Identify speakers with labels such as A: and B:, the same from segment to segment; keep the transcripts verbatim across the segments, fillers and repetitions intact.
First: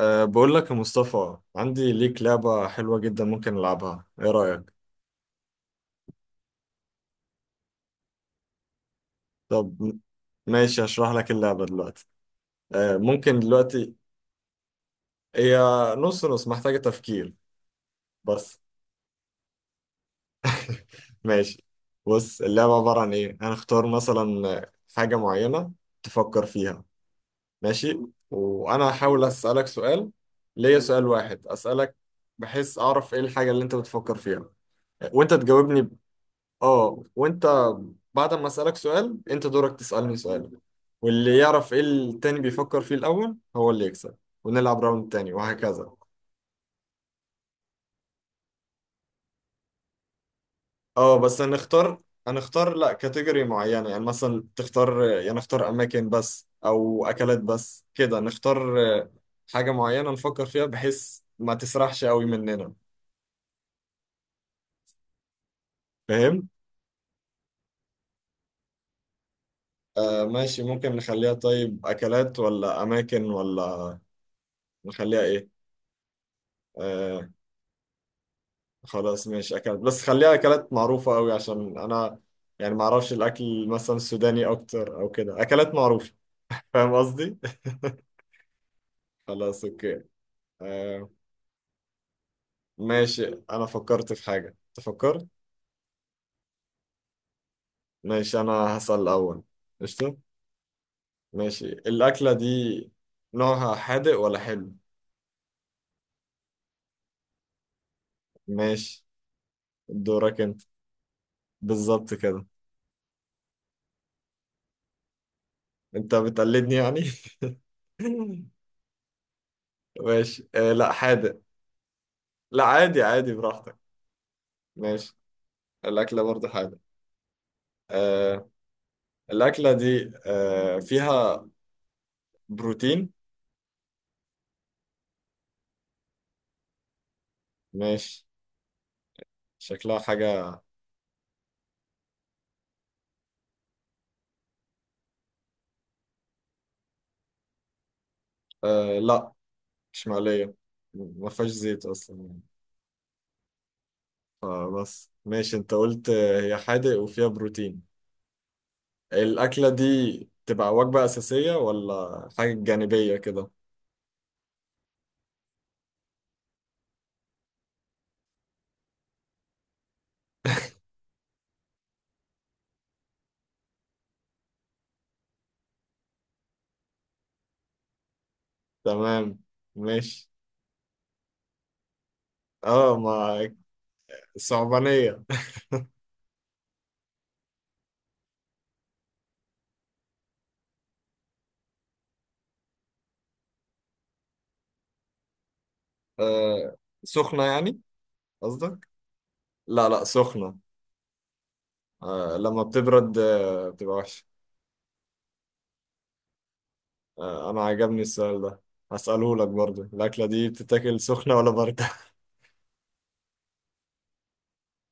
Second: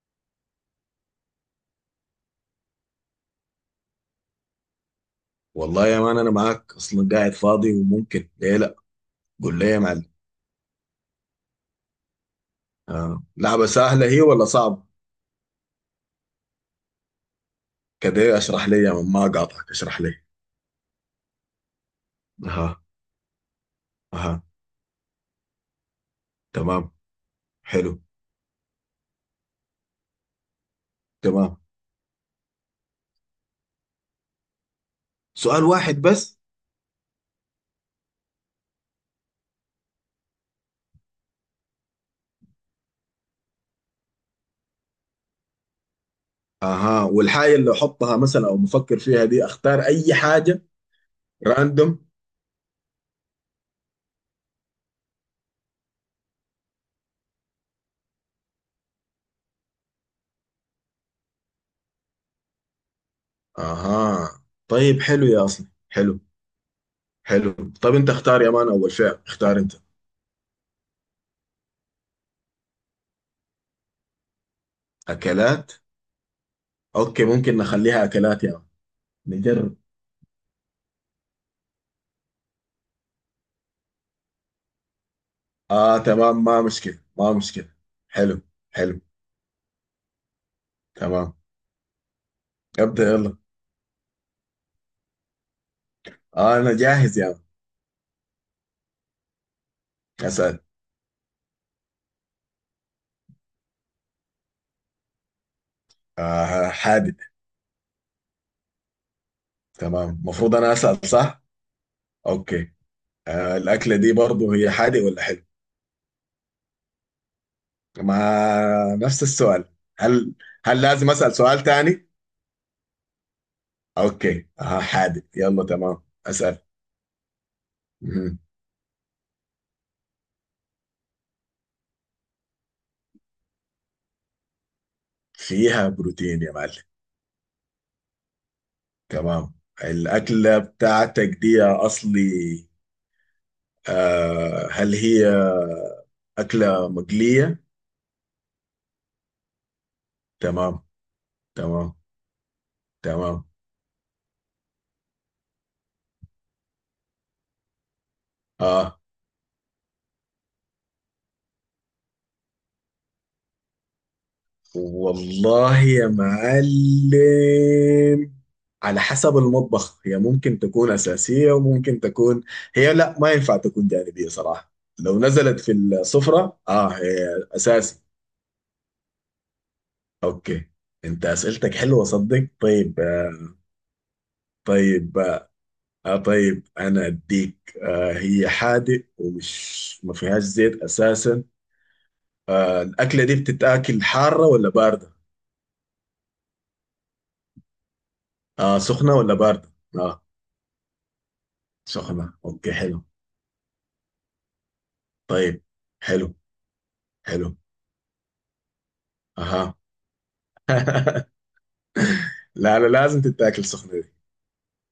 A: أه بقول لك يا مصطفى، عندي ليك لعبة حلوة جدا. ممكن نلعبها؟ ايه رأيك؟
B: والله يا مان انا معاك اصلا قاعد فاضي وممكن ليه لا. قول لي يا
A: طب م-
B: معلم.
A: ماشي، هشرح لك اللعبة دلوقتي. أه
B: آه.
A: ممكن
B: لعبه
A: دلوقتي.
B: سهله هي ولا صعب؟
A: هي نص نص، محتاجة تفكير
B: كده
A: بس.
B: اشرح لي يا مان، ما اقاطعك، اشرح لي.
A: ماشي، بص، اللعبة
B: اها،
A: عبارة عن ايه. هنختار
B: اها،
A: مثلا حاجة معينة تفكر فيها.
B: تمام، حلو،
A: ماشي. وانا هحاول اسألك سؤال. ليا سؤال واحد
B: تمام.
A: اسألك، بحيث اعرف ايه الحاجة اللي انت بتفكر فيها، وانت
B: سؤال
A: تجاوبني.
B: واحد بس؟
A: اه، وانت بعد ما اسالك سؤال، انت دورك تسالني سؤال. واللي يعرف ايه التاني بيفكر فيه الاول هو اللي يكسب. ونلعب راوند تاني وهكذا.
B: اها، والحاجه اللي احطها مثلا او بفكر فيها دي اختار اي حاجه؟
A: اه بس هنختار
B: راندوم؟
A: هنختار لا كاتيجوري معينة، يعني مثلا تختار، يعني نختار اماكن بس او اكلات بس. كده نختار حاجة معينة نفكر فيها، بحيث ما تسرحش قوي مننا.
B: اها، طيب حلو يا اصلا حلو،
A: فاهم؟
B: حلو. طب انت اختار يا مان، اول فعل اختار انت.
A: آه ماشي، ممكن نخليها طيب اكلات ولا اماكن ولا نخليها ايه؟
B: اكلات. اوكي
A: آه،
B: ممكن نخليها اكلات يا
A: خلاص
B: مان،
A: ماشي
B: نجرب.
A: اكلت بس، خليها اكلات معروفة قوي عشان انا يعني ما اعرفش الاكل مثلا السوداني اكتر او كده. اكلات
B: اه
A: معروفة.
B: تمام، ما
A: فاهم
B: مشكلة ما
A: قصدي؟
B: مشكلة حلو، حلو،
A: خلاص اوكي. آه
B: تمام. ابدأ يلا،
A: ماشي، انا فكرت في حاجة. انت فكرت؟
B: آه انا جاهز يا يعني.
A: ماشي، انا هسأل الاول. قشطة.
B: اسأل.
A: ماشي، الاكلة دي نوعها حادق ولا حلو؟
B: آه حادق.
A: ماشي،
B: تمام،
A: دورك
B: المفروض
A: انت،
B: انا اسأل صح؟
A: بالظبط كده.
B: اوكي. آه الاكلة دي برضو هي حادق ولا حلو؟
A: انت بتقلدني يعني؟
B: ما، نفس السؤال. هل،
A: ماشي، آه
B: هل
A: لا
B: لازم اسأل
A: حادق.
B: سؤال تاني؟
A: لا، عادي عادي، براحتك.
B: اوكي، آه
A: ماشي،
B: حادق. يلا تمام
A: الاكلة برضه
B: اسأل.
A: حادق.
B: مم.
A: آه، الأكلة دي آه، فيها بروتين.
B: فيها بروتين يا معلم؟
A: ماشي،
B: تمام.
A: شكلها
B: الأكلة
A: حاجة.
B: بتاعتك دي يا أصلي، آه هل هي أكلة مقلية؟
A: آه، لا، مش مقلية.
B: تمام،
A: ما فيهاش زيت
B: تمام،
A: أصلا يعني.
B: تمام.
A: فبس ماشي، أنت قلت آه، هي حادق وفيها بروتين.
B: اه
A: الأكلة دي تبقى وجبة أساسية ولا حاجة جانبية كده؟
B: والله يا معلم، على حسب المطبخ هي ممكن تكون أساسية وممكن تكون، هي لا ما ينفع تكون جانبية صراحة. لو نزلت في السفرة اه هي أساسي.
A: تمام ماشي.
B: اوكي. انت أسئلتك حلوة صدق.
A: اه
B: طيب آه،
A: ما
B: طيب،
A: صعبانية.
B: آه طيب انا اديك. آه هي حادق ومش، ما فيهاش زيت اساسا. آه الأكلة دي بتتاكل حارة ولا باردة؟
A: آه، سخنة يعني
B: آه
A: قصدك؟
B: سخنة ولا باردة؟
A: لا لا،
B: آه.
A: سخنة.
B: سخنة
A: آه، لما
B: اوكي حلو.
A: بتبرد آه، بتبقى وحشة.
B: طيب، حلو،
A: آه،
B: حلو،
A: انا عجبني السؤال ده. هسأله لك
B: اها.
A: برضو. الأكلة دي بتتاكل سخنة ولا باردة؟
B: لا لا لازم تتاكل سخنة دي.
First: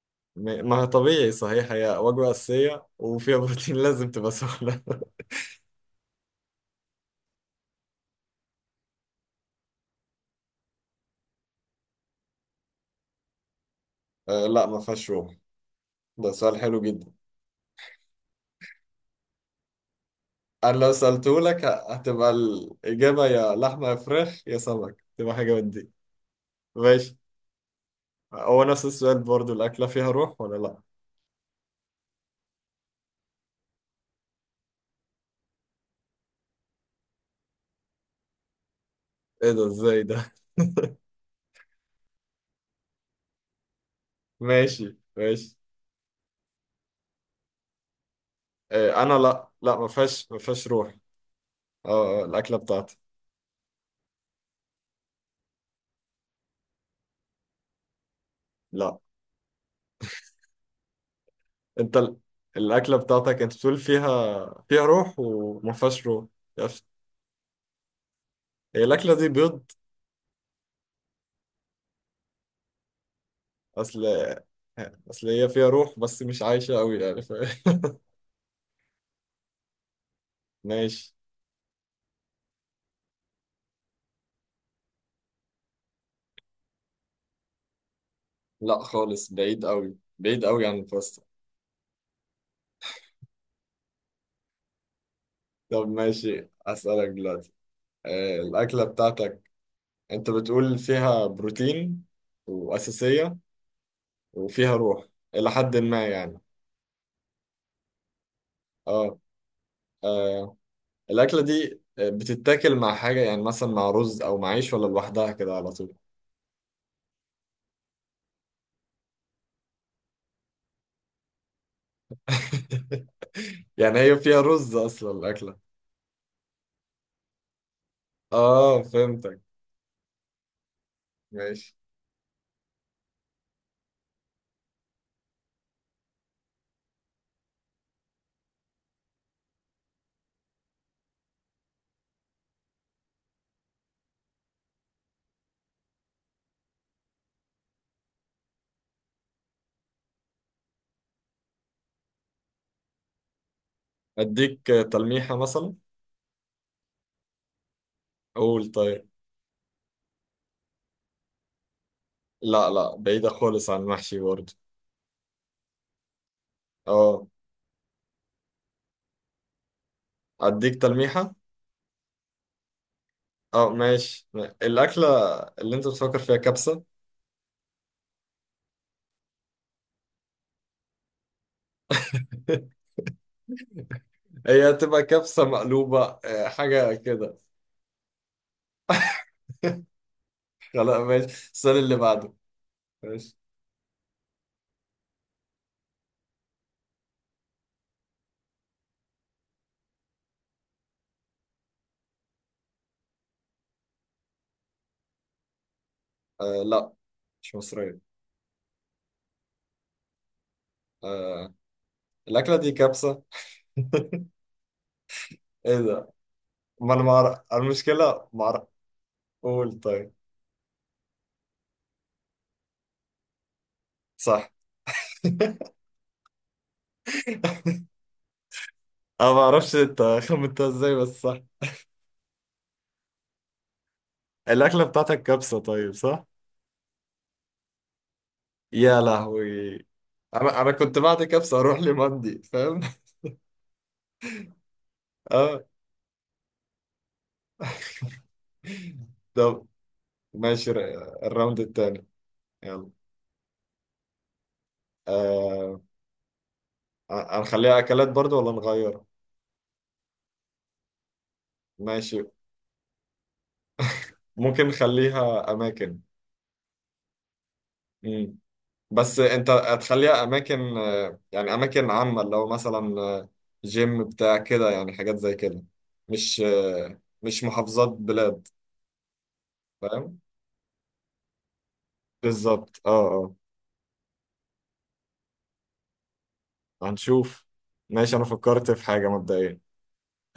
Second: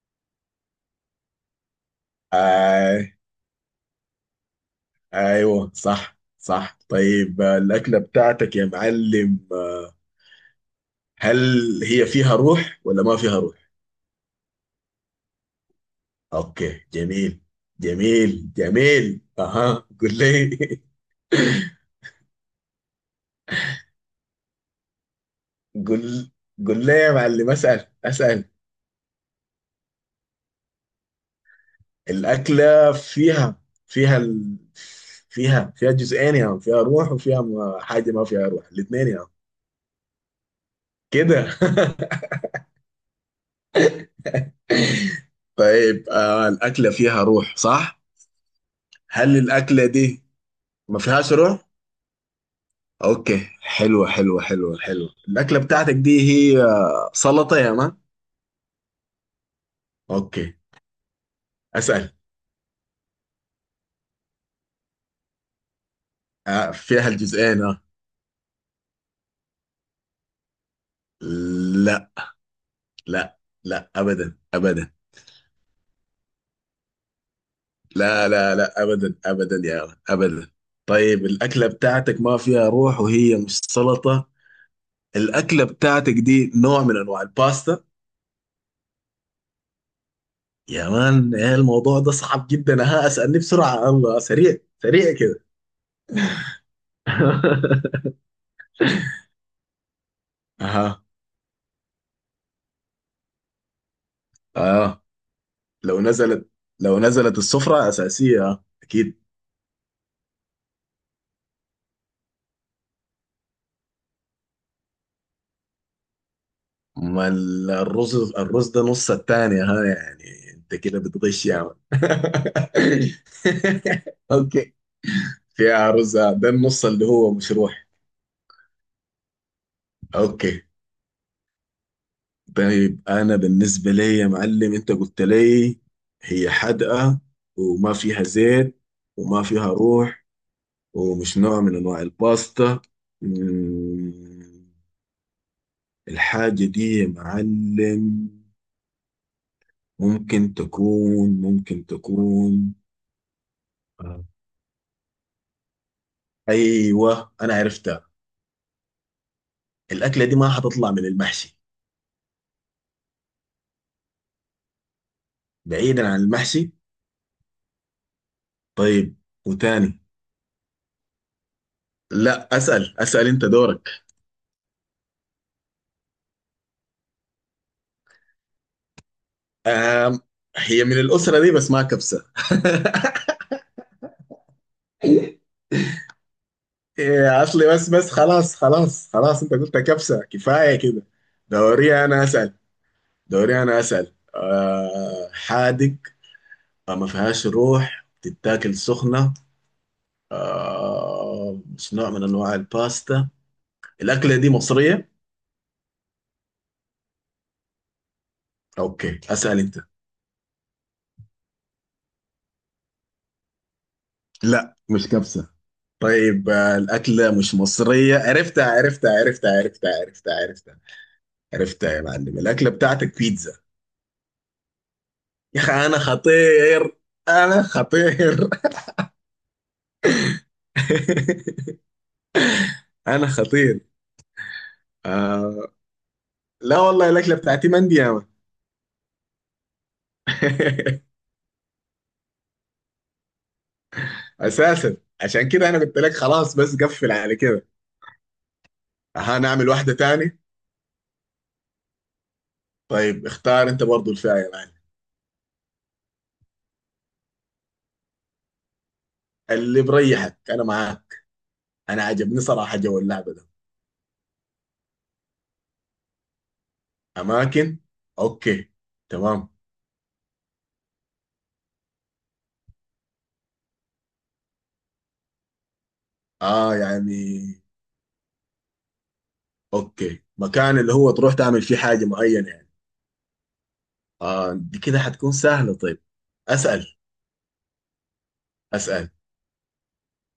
A: م- ما هي طبيعي صحيح، هي وجبة أساسية
B: آي،
A: وفيها بروتين. لازم تبقى سخنة.
B: ايوه صح صح. طيب آه، الأكلة بتاعتك يا معلم، آه، هل هي فيها روح ولا ما فيها روح؟
A: آه، لا ما فيهاش روم. ده سؤال
B: اوكي
A: حلو جدا.
B: جميل، جميل جميل، اها. قول لي.
A: أنا لو سألته لك ه- هتبقى الإجابة يا لحمة يا فراخ يا سمك، تبقى حاجة من دي.
B: قول، قول لي يا
A: ماشي،
B: معلم، اسأل، اسأل.
A: هو نفس السؤال برضو. الأكلة فيها روح ولا لا؟
B: الأكلة فيها، فيها ال... فيها فيها جزئين يا عم. فيها روح وفيها ما- حاجة ما فيها روح، الاثنين يا عم.
A: إيه ده؟ إزاي ده؟
B: كده.
A: ماشي ماشي.
B: طيب، آه الأكلة فيها روح صح؟
A: آه، أنا
B: هل
A: لا لا،
B: الأكلة
A: ما
B: دي
A: فيهاش ما فيهاش روح.
B: ما فيهاش روح؟
A: اه آه، الأكلة بتاعتي.
B: أوكي حلوة حلوة حلوة حلوة. الأكلة بتاعتك دي هي، آه، سلطة يا مان؟
A: لا،
B: أوكي.
A: انت
B: أسأل.
A: ال- الاكله بتاعتك، انت بتقول فيها فيها روح وما فيهاش روح.
B: آه
A: يس.
B: فيها الجزئين آه.
A: هي الاكله دي بيض؟
B: لا لا لا
A: اصل
B: أبدا أبدا.
A: اصل هي فيها روح بس مش عايشه قوي يعني ف...
B: لا لا لا أبدا أبدا يا مان أبدا.
A: ماشي.
B: طيب الأكلة بتاعتك ما فيها روح وهي مش سلطة. الأكلة بتاعتك دي نوع من أنواع الباستا؟
A: لا خالص، بعيد قوي بعيد قوي عن
B: يا
A: الباستا.
B: مان إيه الموضوع ده صعب جدا، ها اسألني بسرعة الله، سريع، سريع كده.
A: طب ماشي، اسالك دلوقتي. آه، الاكله بتاعتك انت بتقول
B: اها،
A: فيها بروتين واساسيه وفيها
B: اه.
A: روح الى حد
B: لو
A: ما يعني.
B: نزلت، لو نزلت السفرة أساسية آه،
A: اه
B: أكيد.
A: آه، الاكله دي بتتاكل مع حاجه، يعني مثلا مع رز او مع عيش، ولا لوحدها كده على طول؟
B: ما ال- الرز، الرز ده نص التاني ها، يعني أنت كده بتغش يا عم.
A: يعني هي فيها
B: أوكي.
A: رز اصلا الاكله؟
B: فيها رز آه، ده النص اللي هو مشروح.
A: اه فهمتك.
B: أوكي.
A: ماشي،
B: طيب أنا بالنسبة لي يا معلم أنت قلت لي هي حادقة، وما فيها زيت، وما فيها روح، ومش نوع من انواع الباستا. مم، الحاجة دي يا معلم ممكن تكون، ممكن تكون، آه.
A: اديك تلميحه مثلا؟
B: ايوه انا عرفتها.
A: قول طيب.
B: الاكلة دي ما حتطلع من المحشي؟
A: لا لا، بعيده خالص عن المحشي برضه.
B: بعيدا عن المحشي.
A: اه
B: طيب، وتاني.
A: اديك تلميحه.
B: لا اسأل، اسأل، انت
A: اه
B: دورك.
A: ماشي، الاكله اللي انت بتفكر فيها كبسه؟
B: آم، هي من الأسرة دي بس ما كبسة.
A: هي هتبقى كبسه مقلوبه، آه، حاجه كده؟
B: إيه، اصلي بس، بس خلاص خلاص خلاص، انت قلت كبسة كفاية
A: خلاص
B: كده.
A: ماشي. السؤال اللي
B: دوري انا
A: بعده.
B: اسأل.
A: ماشي.
B: دوري انا اسال. آه حادق، آه ما فيهاش روح، بتتاكل سخنه، آه مش نوع من انواع الباستا. الاكله دي مصريه؟
A: آه لا، مش مصريه.
B: اوكي اسال انت.
A: آه الاكله دي كبسه؟
B: لا مش كبسة.
A: ايه ده؟
B: طيب، آه
A: ما انا
B: الاكله
A: معرف
B: مش مصريه،
A: المشكله، معرف.
B: عرفتها عرفتها عرفتها
A: قول
B: عرفتها
A: طيب.
B: عرفتها عرفتها. عرفتها يا معلم، الاكله بتاعتك بيتزا؟
A: صح.
B: يا
A: أنا
B: اخي انا خطير، انا خطير.
A: ما أعرفش أنت خمنتها إزاي بس صح.
B: انا خطير.
A: الأكلة بتاعتك كبسة
B: آه
A: طيب، صح؟
B: لا والله الاكله بتاعتي مندي يا مان.
A: يا لهوي. أنا أنا كنت بعد كبسة أروح لمندي، فاهم؟
B: اساسا، عشان
A: أه.
B: كده انا قلت لك خلاص بس، قفل على كده.
A: طب
B: هنعمل واحده تاني.
A: ماشي، ر- الراوند التاني. يلا.
B: طيب اختار انت برضو الفئه يا معلم.
A: أه هنخليها أكلات برضو ولا نغير؟
B: اللي بريحك، انا معاك. انا
A: ماشي،
B: عجبني صراحه جو اللعبه ده.
A: ممكن نخليها أماكن.
B: اماكن،
A: مم.
B: اوكي،
A: بس
B: تمام.
A: أنت هتخليها أماكن، آه، يعني أماكن عامة، لو مثلا آه، جيم بتاع كده، يعني حاجات زي كده. مش
B: اه
A: آه،
B: يعني،
A: مش محافظات بلاد. فاهم؟
B: اوكي، مكان اللي هو تروح تعمل فيه حاجه معينه يعني.
A: بالظبط اه.
B: اه دي كده حتكون سهله، طيب.
A: اه
B: اسال،
A: هنشوف. ماشي، انا فكرت في حاجة
B: اسال.
A: مبدئيا.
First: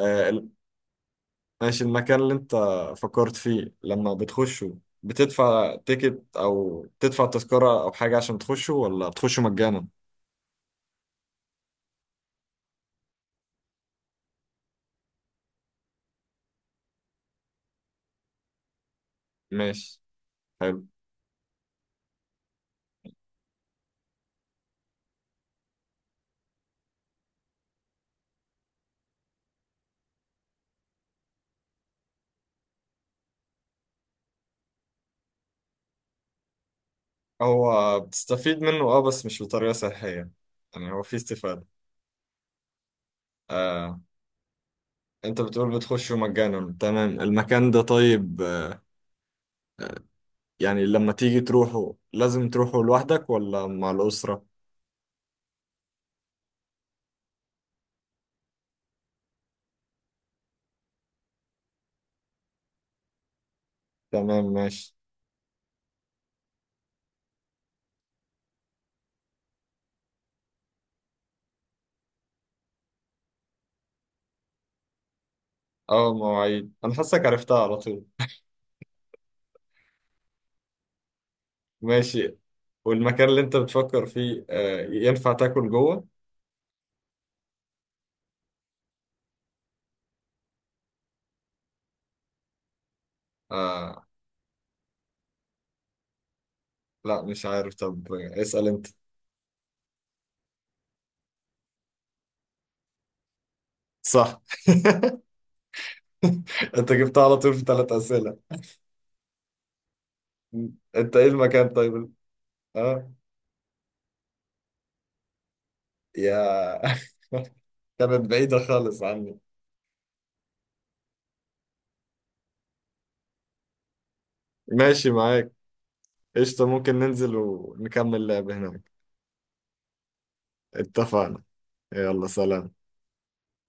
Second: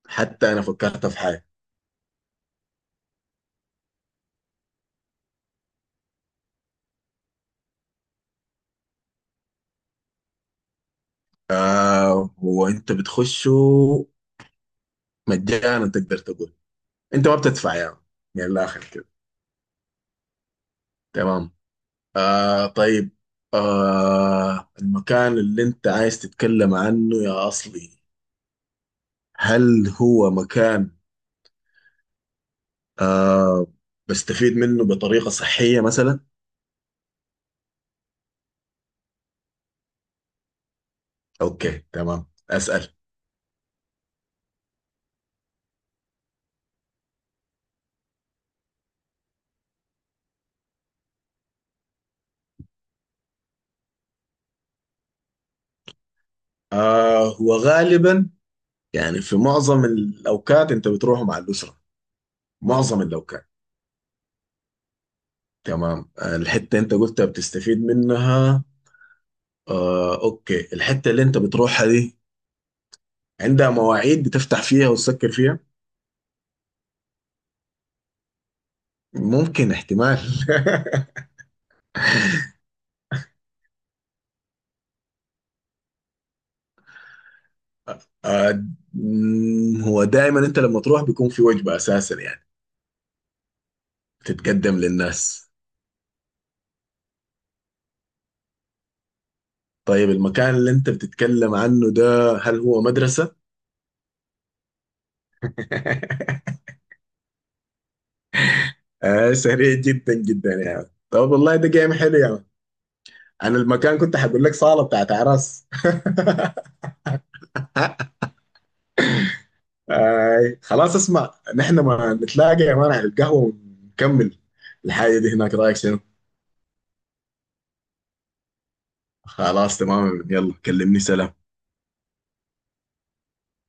A: آه ال-
B: حتى انا فكرت في حاجه.
A: ماشي، المكان اللي انت فكرت فيه لما بتخشه، بتدفع تيكت او تدفع تذكرة او حاجة عشان تخشه، ولا بتخشه مجانا؟
B: آه هو انت بتخشه مجانا، تقدر تقول انت ما بتدفع يا يعني، من الاخر كده.
A: ماشي حلو.
B: تمام، آه طيب. آه المكان اللي انت عايز تتكلم عنه يا أصلي، هل هو مكان آه بستفيد منه بطريقة صحية مثلا؟
A: هو بتستفيد منه اه، بس مش بطريقة صحية. يعني هو في استفادة.
B: اوكي تمام. أسأل.
A: آه انت بتقول بتخشه مجانا، تمام. المكان ده طيب آه، يعني لما تيجي تروحه، لازم تروحه لوحدك ولا مع الأسرة؟
B: آه هو غالبا يعني، في معظم الأوقات انت بتروح مع الأسرة، معظم الأوقات.
A: تمام ماشي.
B: تمام. آه الحتة انت قلتها بتستفيد منها، آه اوكي. الحتة اللي انت بتروحها دي عندها مواعيد بتفتح فيها وتسكر فيها؟
A: اه مواعيد، انا حاسك عرفتها على طول.
B: ممكن، احتمال.
A: ماشي. والمكان اللي انت بتفكر فيه آه، ينفع تاكل جوه؟
B: آه، مم، هو دائما انت لما تروح بيكون في وجبة اساسا يعني
A: آه
B: بتتقدم للناس؟
A: لا مش عارف. طب اسأل انت.
B: طيب المكان اللي انت بتتكلم عنه ده هل هو مدرسة؟
A: صح. انت جبتها على طول في ثلاث أسئلة.
B: آه سريع جدا جدا يعني،
A: انت ايه
B: طب والله ده
A: المكان
B: جيم
A: طيب؟
B: حلو يعني.
A: اه.
B: انا المكان كنت هقول لك صالة بتاعت اعراس.
A: يا كانت بعيدة خالص عني.
B: آه خلاص اسمع، نحن ما نتلاقى يا مان على القهوة ونكمل
A: ماشي
B: الحاجة دي
A: معاك.
B: هناك، رايك شنو؟
A: قشطة، ممكن ننزل ونكمل لعب هناك.
B: خلاص تمام، يلا كلمني، سلام.
A: اتفقنا. يلا سلام.